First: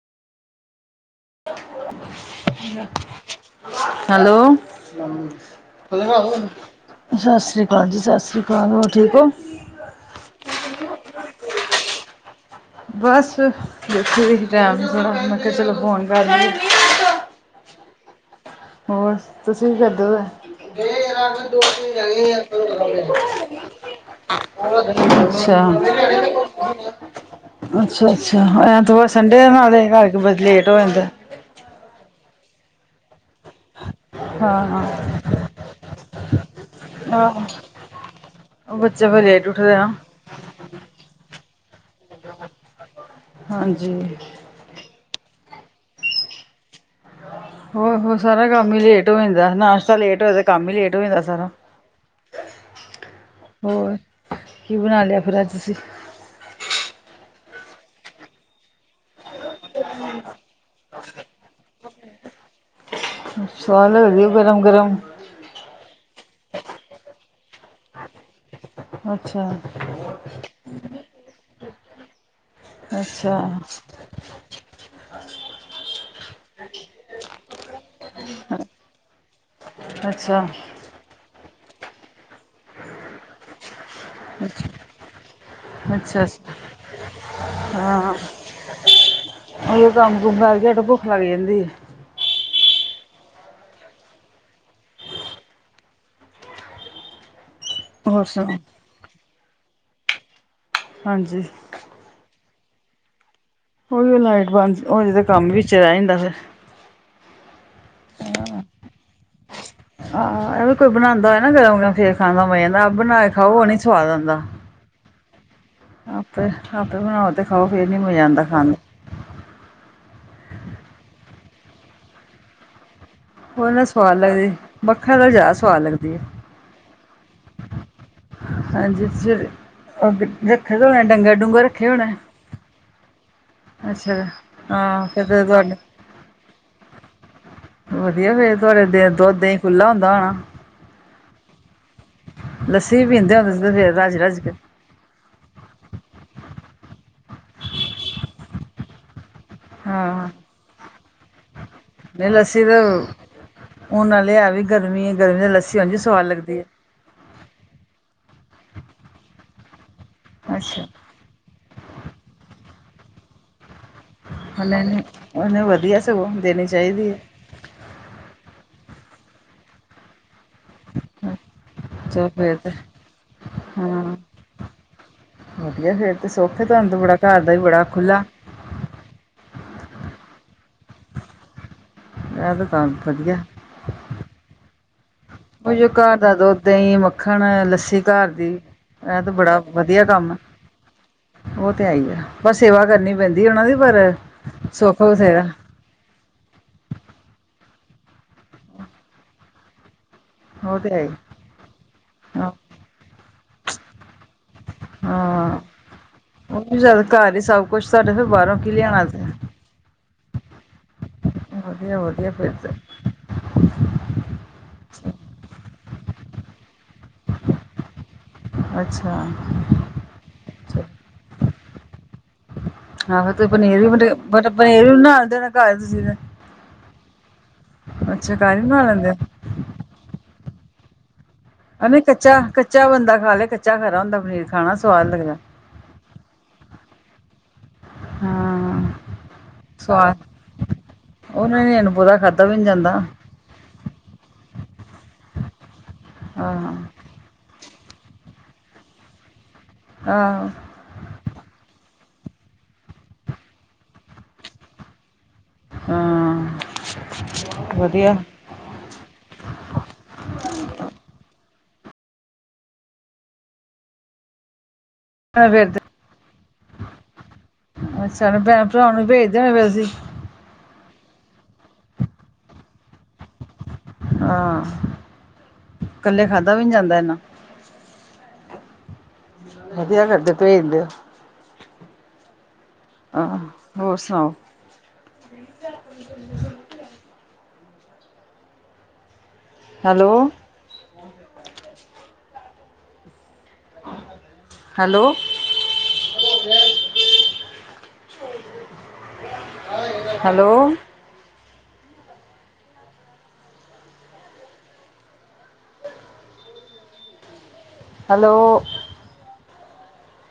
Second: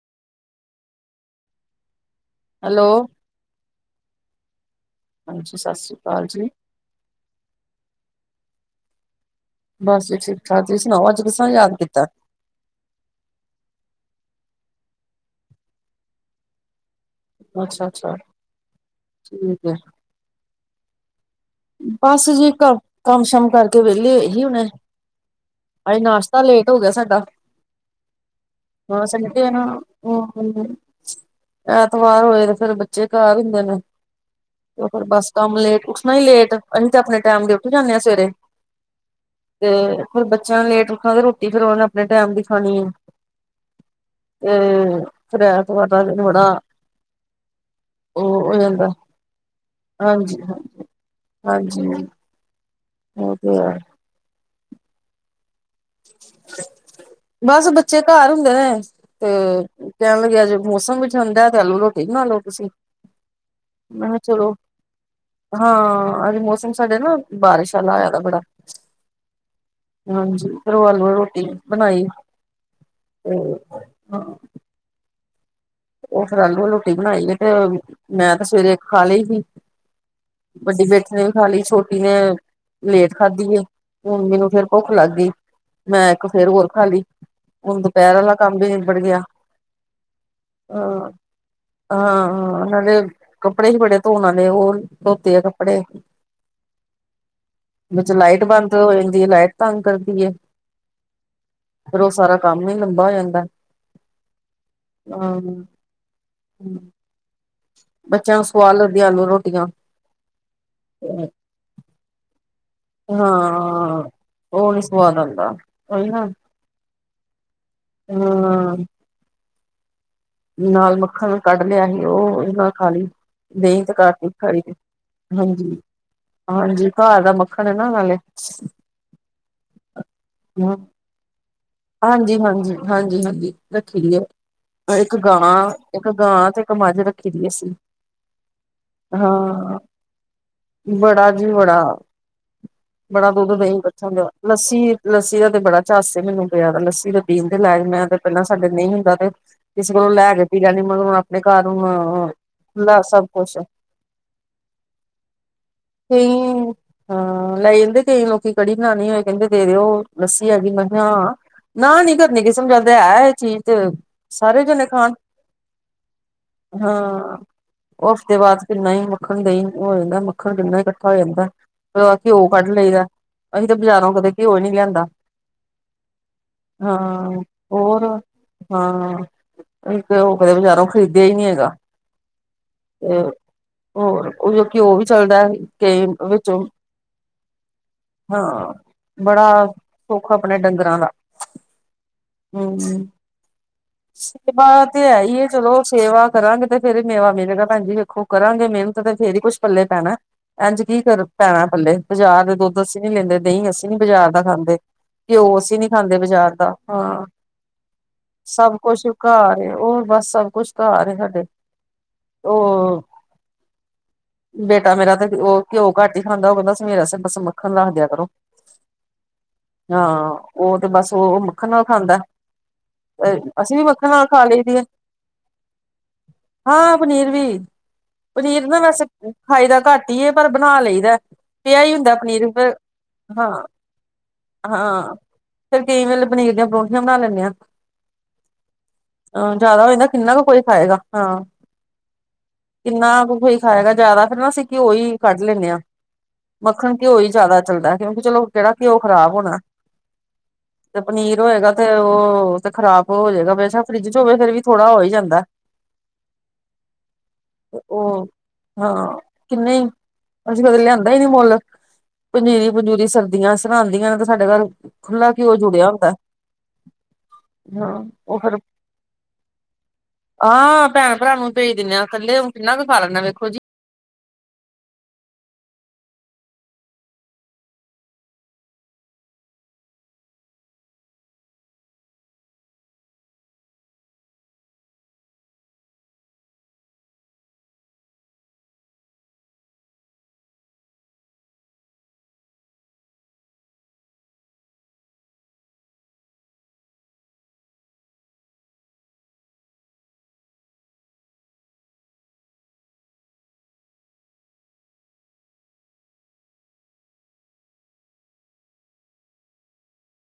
Hello [unintelligible] hello [unintelligible] ਹਾਂਜੀ ਸਤਿ ਸ੍ਰੀ ਅਕਾਲ ਜੀ ਸਾਸਰੀਕਾਲ ਜੀ ਸਾਸਰੀਕਾਲ ਹੋਰ ਠੀਕ ਓ। ਬਸ ਜ ਠੀਕ- ਠਾਕ ਤੁਸੀਂ ਸੁਣਾਓ, ਅੱਜ ਕਿਸਾ ਯਾਦ ਕੀਤਾ। ਬੱਸ ਬੈਠੇ ਸੀ ਟੈਮ ਥੋੜਾ ਮੈਂਖਾ ਚਲੋ ਫੋਨ ਕਰ ਲਈਏ। ਅੱਛਾ- ਅੱਛਾ। ਹੋਰ ਤੁਸੀ ਠੀਕ ਹੈ ਵੀ ਕਰਦੇ ਹੋ ਪਏ। ਬਸ ਜੀ ਘ ਕੰਮ- ਸ਼ਮ ਕਰਕੇ ਵਿਹਲੀ ਹੋਈ ਸੀ ਹੁਣੇ। ਅੱਛਾ, ਅਜ ਨਾਸ਼ਤਾ ਲੇਟ ਹੋ ਗਿਆ ਸਾਡਾ। ਅੱਛਾ ਅੱਛਾ ਹਾਂ ਐਤਵਾਰ ਸੰਡੇ ਐ ਨਾ ਨਾਲ ਏਹ ਕਰਕੇ ਫੇਰ ਹੂੰ ਲੇਟ ਹੋ ਜਾਂਦੈ ਆ। ਐਤਵਾਰ ਹੋਏ ਤੇ ਫੇਰ ਬੱਚੇ ਘਰ ਹੁੰਦੇ ਨੇ। ਹਾਂ, ਤੇ ਫੇਰ ਬੱਸ ਕੰਮ ਲੇਟ ਉੱਠਣਾ ਈ ਲੇਟ। ਅਸੀਂ ਤਾਂ ਆਪਣੇ ਟੈਮ ਦੇ ਉੱਠ ਜਾਨੇ ਆਂ ਸਵੇਰੇ। ਉ ਬੱਚਾ ਵ ਲੇਟ ਤੇ ਉੱਠਦੇ ਆ। ਫਿਰ ਬੱਚਿਆਂ ਨਾ ਲੇਟ ਉੱਠਾਂਗੇ ਤੇ ਰੋਟੀ ਫਿਰ ਉਨੇ ਆਪਣੇ ਟੈਮ ਤੇ ਖਾਣੀ ਆ। ਹਾਂਜੀ ‌। ਅਹ ਤੇ ਫਿਰ ਐਤਵਾਰ ਦਾ ਦਿਨ ਬੜਾ ਹੋਰ ਹੋਰ ਉਹ ਸਾਰਾ ਹੋ ਕੰਮ ਹੀ ਜਾਂਦਾ ਲੇਟ ਹੋ ਜਾਂਦਾ ਨਾਸ਼ਤਾ ਲੇਟ ਹੋਏ ਹਾਂਜੀ ਤੇ ਕੰਮ ਈ ਲੇਟ ਓ ਜਾਂਦੈ ਸਾਰਾ। ਹਾਂਜੀ ਉਹ ਤੇ ਹੈ ਹੋਰ ਕੀ ਬਣਾ ਲਿਆ ਫਿਰ ਅੱਜ ਤੁਸੀਂ। ਬਸ ਬੱਚੇ ਘਰ ਹੁੰਦੇ ਨੇ। ਅਹ ਕਹਿਣ ਲੱਗੇ ਅੱਜ ਮੌਸਮ ਵੀ ਠੰਡਾ ਤੇ ਆਲੂ ਰੋਟੀ ਬਣਾ ਲਉ ਤੁਸੀ। ਸਵਾਦ ਲਗਦੀ ਐ। ਗਰਮ- ਗਰਮ। ਹਾਂ ਅਜ ਮੌਸਮ ਸਾਡੇ ਨਾ ਬਾਰਿਸ਼ ਆਲਾ ਆਇਆ ਗਾ ਬੜਾ। ਅੱਛਾ [unintelligible] ਹਾਂਜੀ ਫਿਰ ਓ ਆਲੂ ਅਲੀ ਰੋਟੀ ਬਣਾਈ ਅੱਛਾ ਤੇਅ ਹ। [unintelligible] ਉਹ ਫਿਰ ਆਲੂ ਆਲੁ ਰੋਟੀ ਬਣਾਈ ਏ ਤੇ ਮੈਂ ਤੇ ਸਵੇਰੇ ਇਕ ਖਾ ਲਈ ਸੀ। ਅੱਛਾ। ਵੱਡੀ ਬੇਟੀ ਨੇ ਵੀ ਖਾ ਲਈ, ਛੋਟੀ ਨੇ ਲੇਟ ਖਾਧੀ ਆ। ਹੁਣ ਮੇਨੂੰ ਫੇਰ ਭੁੱਖ ਲੱਗ ਗਈ ਮੈਂ ਅੱਛਾ ਇੱਕ ਫੇਰ ਹੋਰ ਖਾ ਲਈ। ਉਣ ਦੁਪਹਿਰ ਆਲਾ ਕੰਮ ਵੀ ਨਿਬੜ ਗਿਆ। ਉਅ ਕੰਮ-ਕੁੰਮ ਕਰਕੇ ਹਟੇ ਭੁੱਖ ਲਗ ਜਾਂਦੀ ਐ। ਅਹ ਸਾਡੇ ਕੱਪੜੇ ਸੀ ਬੜੇ ਧੋਣ ਆਲੇ ਉਹ ਧੋਤੇ ਆ ਕੱਪੜੇ। [unintelligible] ਵਿੱਚ ਲਾਈਟ ਸੁਣਾਓ ਬੰਦ ਹੋ ਜਾਂਦੀ ਹੈ ਲਾਈਟ ਤੰਗ ਕਰਦੀ ਐਂ। ਹਾਂਜੀ। ਫਿਰ ਉਹ ਸਾਰਾ ਕੰਮ ਹੀ ਲੰਬਾ ਹੋ ਜਾਂਦਾ। ਉਹੀ ਲਾਈਟ ਬੰਦ ਉਹਜੇ ਤਾਂ ਹਾਂ ਕੰਮ ਵਿਚ ਰਹਿ ਜਾਂਦਾ ਫਿਰ ਬੱਚਿਆਂ ਨੂੰ ਸਵਾਦ ਲੱਗਦੀਆਂ ਆਲੂ ਰੋਟੀਆਂ ਹਾਂ ਹਾਂ ਇਹ ਵੀ ਕੋਈ ਬਣਾਂਦਾ ਐ। ਹਨਾ ਗਰਮ ਗਰਮ ਫੇਰ ਖਾਣ ਦਾ ਮਜ਼ਾ ਆਂਦਾ। ਆਪ ਬਣਾ ਕੇ ਖਾਓ ਉਹ ਨੀ ਹਾਂ ਸਵਾਦ ਆਂਦਾ। ਉਹ ਨੀ ਸਵਾਦ ਆਂਦਾ। ਆਪੇ- ਆਪੇ ਬਣਾਓ ਤੇ ਖਾਓ ਫੇਰ ਨੀ ਮਜ਼ਾ ਆਂਦਾ ਖਾਣ ਦਾ ਹਾਂ ਨਾਲ ਮੱਖਣ ਕੱਢ ਲਿਆ ਸੀ ਉਹ ਉਦੇ ਨਾਲ ਖਾ ਲਈ। ਉਹ ਦਹੀਂ ਨਾ ਘਰ ਸਵਾਦ ਦੀ ਲੱਗਦੀ ਖਾਈ ਦੀ ਮੱਖਣ ਨਾਲ ਜ਼ਿਆਦਾ ਹਾਂਜੀ- ਸਵਾਦ ਲੱਗਦੀ ਹੈ ਹਾਂਜੀ ਘਰ ਦਾ ਮੱਖਣ ਐ ਨਾ ਨਾਲੇ। ਹਾਂਜੀ ਫਿਰ ਰੱਖੇ ਹੋਏ ਡੰਗਰ- ਡੂੰਗਰ ਰੱਖੇ ਹੋਏ। ਹਾਂਜੀ -ਹਾਂਜੀ ਹਾਂਜੀ- ਹਾਂਜੀ ਰੱਖੀ ਅੱਛਾ ਦੀ ਐ। ਹਾਂ ਇੱਕ ਫਿਰ ਤਾਂ ਗਾਂ ਤੁਹਾਡੇ ਇੱਕ ਗਾਂ ਤੇ ਇੱਕ ਮੱਝ ਰੱਖੀ। ਵਧੀਆਂ ਸੀ। ਵਧੀਆ ਫਿਰ ਤੁਹਾਡੇ ਦੁੱਧ-ਦਹੀ ਖੁੱਲਾ ਹੁੰਦਾ ਹੋਣਾ। ਬੜਾ ਜੀ ਬੜਾ, ਲੱਸੀ ਵੀ ਬੜਾ ਪੀਂਦੇ ਹੁੰਦੇ ਸੀ ਦੁੱਧ-ਦਹੀਂ ਫਿਰ ਇਕੱਠਾ ਰੱਜ ਹੁੰਦਾ। ਰੱਜ ਕੇ ਲੱਸੀ ਲੱਸੀ ਦਾ ਤੇ ਬੜਾ ਚਾਅ ਮੈਨੂੰ ਪਿਆ ਲੱਸੀ ਪੀਣ ਦੇ ਲਾਇਕ ਮੈਂ ਤੇ ਪਹਿਲਾਂ ਸਾਡੇ ਨਹੀਂ ਹੁੰਦਾ ਤੇ ਕਿਸੇ ਕੋਲੋਂ ਹਾਂ ਲੈ ਕੇ ਪੀਣ ਨ ਮਤਲਬ ਆਪਣੇ ਘਰ ਨੂੰ ਨਹੀਂ ਲੱਸੀ ਤਾਂ ਹੁੰਦਾ ਸਭ ਕੁਛ। ਹੁਣ ਨਾਲੇ ਆ ਵੀ ਗਰਮੀ-ਗਰਮੀ ਦੀ ਲੱਸੀ ਉਂਝ ਸਵਾਦ ਕਈ ਲੱਗਦੀ ਏ। ਹਾਂ ਲੈ ਜਾਂਦੇ ਕਈ ਲੋਕੀ ਕੜੀ ਬਣਾਉਣੀ ਹੋਏ ਦੇ ਦਿਓ ਲੱਸੀ ਆਗੀ ਮੈਂ ਅੱਛਾ ਕਿਹਾ ਹਾਂ। ਨਾ ਨੀ ਕਰਨੀ ਕਿਸਨੂੰ ਹੈ ਐਹ ਚੀਜ਼ ਤੇ ਸਾਰੇ ਜਣੇ ਹਲੇ ਖਾਣ ਉਹਨੂੰ ਵਧੀਆ ਸਗੋਂ ਦੇਣੀ ਚਾਹੀਦੀ ਐ। ਹਾਂ ਉਹ ਹਫ਼ਤੇ ਬਾਅਦ ਦਹੀਂ-ਮੱਖਣ, ਦਹੀ-ਮੱਖਣ ਹੋ ਜਾਂਦਾ। ਮੱਖਣ ਕਿੰਨਾ ਇਕੱਠਾ ਹੋ ਜਾਂਦਾ। ਫਿਰ ਚਲੋ ਘਿਓ ਫਿਰ ਕੱਢ ਤਾਂ ਲਈਦਾ ਅਸੀਂ ਤਾਂ ਬਾਜ਼ਾਰੋਂ ਹਾਂ ਕਦੇ ਘਿਓ ਨੀ ਲਿਆਂਦਾ। ਵਧੀਆ ਫਿਰ ਤੇ ਸੌਖੇ ਤੁਹਾਨੂੰ ਬੜਾ ਹਾਂ ਘਰ ਦਾ ਵੀ ਬੜਾ ਹੋਰ ਖੁੱਲਾ। ਹਾਂ, ਅਸੀਂ ਤਾਂ ਉਹ ਕਦੇ ਬਜ਼ਾਰੋਂ ਖਰੀਦਿਆ ਹੀ ਨਹੀਂ ਹੈਗਾ। ਆ ਤੇ ਤਾਂ ਤੇ ਵਧੀਆ। ਹੋਰ ਉਹ ਘਿਉ ਵੀ ਚਲਦਾ ਐ। ਉਹੀ ਘਰ ਦਾ ਦੁੱਧ, ਦਹੀ, ਮੱਖਣ, ਲੱਸੀ ਘਰ ਹਾਂ ਦੀ। ਇਹ ਤੇ ਬੜਾ ਵਧੀਆ ਸੁੱਖ ਕੰਮ ਆ, ਆਪਣੇ ਡੰਗਰਾਂ ਦਾ ਉਹ ਤੇ ਹੈ ਹੀ ਆ। ਪਰ ਹਮ ਸੇਵਾ ਕਰਨੀ ਪੈਂਦੀ ਉਹਨਾਂ ਦੀ ਪਰ ਸੁੱਖ ਬਥੇਗਾ। ਉਹ ਸੇਵਾ ਕਰਾਂਗੇ ਤੇ ਫਿਰ ਮੇਵਾ ਮਿਲੇਗਾ ਭੈਣਜੀ ਵੇਖੋ ਕਰਾਂਗੇ ਮਿਹਨਤ ਨੂੰ ਤੇ ਫੇਰ ਹੀ ਕੁੱਛ ਪੱਲੇ ਪੈਣਾ। ਉਹ ਇੰਝ ਤੇ ਹੈ ਕੀ ਹੀ ਕਰ ਪੈਣਾ ਪੱਲੇ ਬਾਜ਼ਾਰ ਹਾਂ ਦੇ ਦੁੱਧ ਅਸੀ ਨੀ ਲੈਂਦੇ ਦਹੀਂ ਅਸੀਂ ਨੀ ਬਾਜ਼ਾਰ ਦਾ ਖਾਂਦੇ। ਦੇ ਘਿਉ ਹਾਂ, ਅਸੀ ਨੀ ਖਾਂਦੇ ਬਜ਼ਾਰ ਉਹ ਦਾ ਵੀ ਜਦ ਹਾਂ। ਘਰ ਹੀ ਸਭ ਕੁਛ ਤੁਹਾਡੇ ਫਿਰ ਬਾਹਰੋਂ ਕੀ ਸਭ ਲਿਆਣਾ ਕੁਛ ਤੇ ਘਰ ਉਹ ਬਸ ਸਭ ਕੁਛ ਘਰ ਆ ਸਾਡੇ। ਵਧੀਆ-ਵਧੀਆ ਫਿਰ ਤਾਂ। ਉਹ ਬੇਟਾ ਮੇਰਾ ਤੇ ਉਹ ਘਿਉ ਘੱਟ ਹੀ ਖਾਂਦਾ ਕਹਿੰਦਾ ਸੀ। ਮੇਰਾ ਸ ਮੱਖਣ ਰੱਖਦਿਆ ਕਰੋ। ਅੱਛਾ। ਹਾਂ ਉਹ ਤੇ ਬਸ ਉਹ ਮੱਖਣ ਨਾਲ ਖਾਂਦਾ। ਹਾਂ ਤੇ ਅਸੀਂ ਪਨੀਰ ਵੀ ਮੱਖਣ ਬ- ਨਾਲ ਖਾ ਬਟ ਲਈ ਦੀ ਹੈ ਪਨੀਰ ਵੀ ਬਣਾਦੇ ਘਰ ਦਾ ਸੀਗਾ। ਹਾਂ ਪਨੀਰ ਵੀ ਹੀ ਪਨੀਰ ਨਾ ਬਣਾ ਵੈਸੇ ਲੈਂਦੇ ਹੋ ਖਾਈ ਦਾ ਘੱਟ ਹੀ ਏ। ਪਰ ਬਣਾ ਲਈਦਾ। ਪਿਆ ਹੀ ਅਰੇ ਹੁੰਦਾ ਪਨੀਰ ਫਿਰ ਕੱਚਾ-ਕੱਚਾ ਬੰਦਾ ਖਾ ਲੈ ਹਾਂ ਕੱਚਾ ਖਰਾ ਹੁੰਦਾ ਪਨੀਰ ਖਾਣਾ ਸਵਾਦ ਹਾਂ ਲੱਗਦਾ। ਫਿਰ ਕਈ ਵਾਰ ਪਨੀਰ ਦੀਆਂ ਪਰੌਂਠੀਆਂ ਬਣਾ ਲੈਣੇ ਆਂ। ਹਾਂ। ਆਂ ਜਿਆਦਾ ਹੋ ਜਾਂਦਾ ਸਵਾਦ ਕਿੰਨਾ ਕੁ ਕੋਈ ਖਾਏਗਾ ਹਾਂ। ਉਹਨਾਂ ਨੇ ਅਣਪੂਰਾ ਖਾਦਾ ਵੀ ਨਹੀਂ ਜਾਂਦਾ ਕਿੰਨਾ ਕੁ ਕੋਈ ਖਾਏਗਾ ਜ਼ਿਆਦਾ ਫਿਰ ਨਾ ਅਸੀ ਘਿਓ ਹੀ ਕੱਢ ਲੈਂਦੇ ਹਾਂ। ਹਾਂ ਮੱਖਣ- ਘਿਓ ਹੀ ਜ਼ਿਆਦਾ ਚੱਲਦਾ ਕਿਉਕਿ ਚਲੋ ਕਿਹੜਾ ਘਿਓ ਖ਼ਰਾਬ ਹੋਣਾ। ਹਾਂ। ਤੇ ਪਨੀਰ ਹੋਏਗਾ ਤੇ ਉਹ ਤੇ ਖਰਾਬ ਹੋਜੇਗਾ ਬੇਸ਼ੱਕ ਫਰਿੱਜ ਚ ਹੋਵੇ ਫਿਰ ਵੀ ਥੋੜਾ ਹੋ ਹੀ ਜਾਂਦਾ। ਹਾਂ ਤੇ ਵਧੀਆ ਉਹ ਹਾਂ, ਕਿੰਨੇ ਹੀ ਅਸੀ ਕਦੇ ਲਿਆਂਦਾ ਹੀ ਨਹੀਂ ਮੁੱਲ। ਪੰਜੀਰੀ-ਪੰਜੂਰੀ ਸਰਦੀਆਂ ਸਰਾਉਦੀਆਂ ਨੇ ਤੇ ਸਾਡੇ ਘਰ ਖੁੱਲਾ ਘਿਓ ਫਿਰ ਤੇ ਜੁੜਿਆ ਹੁੰਦਾ। ਹਾਂ ਅੱਛਾ ਤੇ ਉਹ ਫਿਰ ਭੈਣ-ਭਰਾਵਾ ਨੂੰ ਭੇਜਦੇ ਹੋਣੇ ਫਿਰ ਤੁਸੀ। ਹਾਂ, ਭੈਣ-ਭਰਾਵਾਂ ਨੂੰ ਭੇਜ ਦਿੰਦੇ ਆ। ਇਕੱਲੇ ਹੁਣ ਕਿੰਨਾ ਕੁ ਖਾ ਲੈਦਾ ਵੇਖੋ ਜੀ। ਹਾਂ, ਕੱਲੇ ਖਾਧਾ ਵੀ ਨੀ ਜਾਂਦਾ ਐਨਾ। ਵਧੀਆ ਕਰਦੇ ਓਹ ਭੇਜ ਦਿਉ। ਹਾਂ ਹੋਰ ਸੁਣਾਓ। [inaudible] ਹੈਲੋ। ਹੈਲੋ। ਹੈਲੋ। ਹੈਲੋ।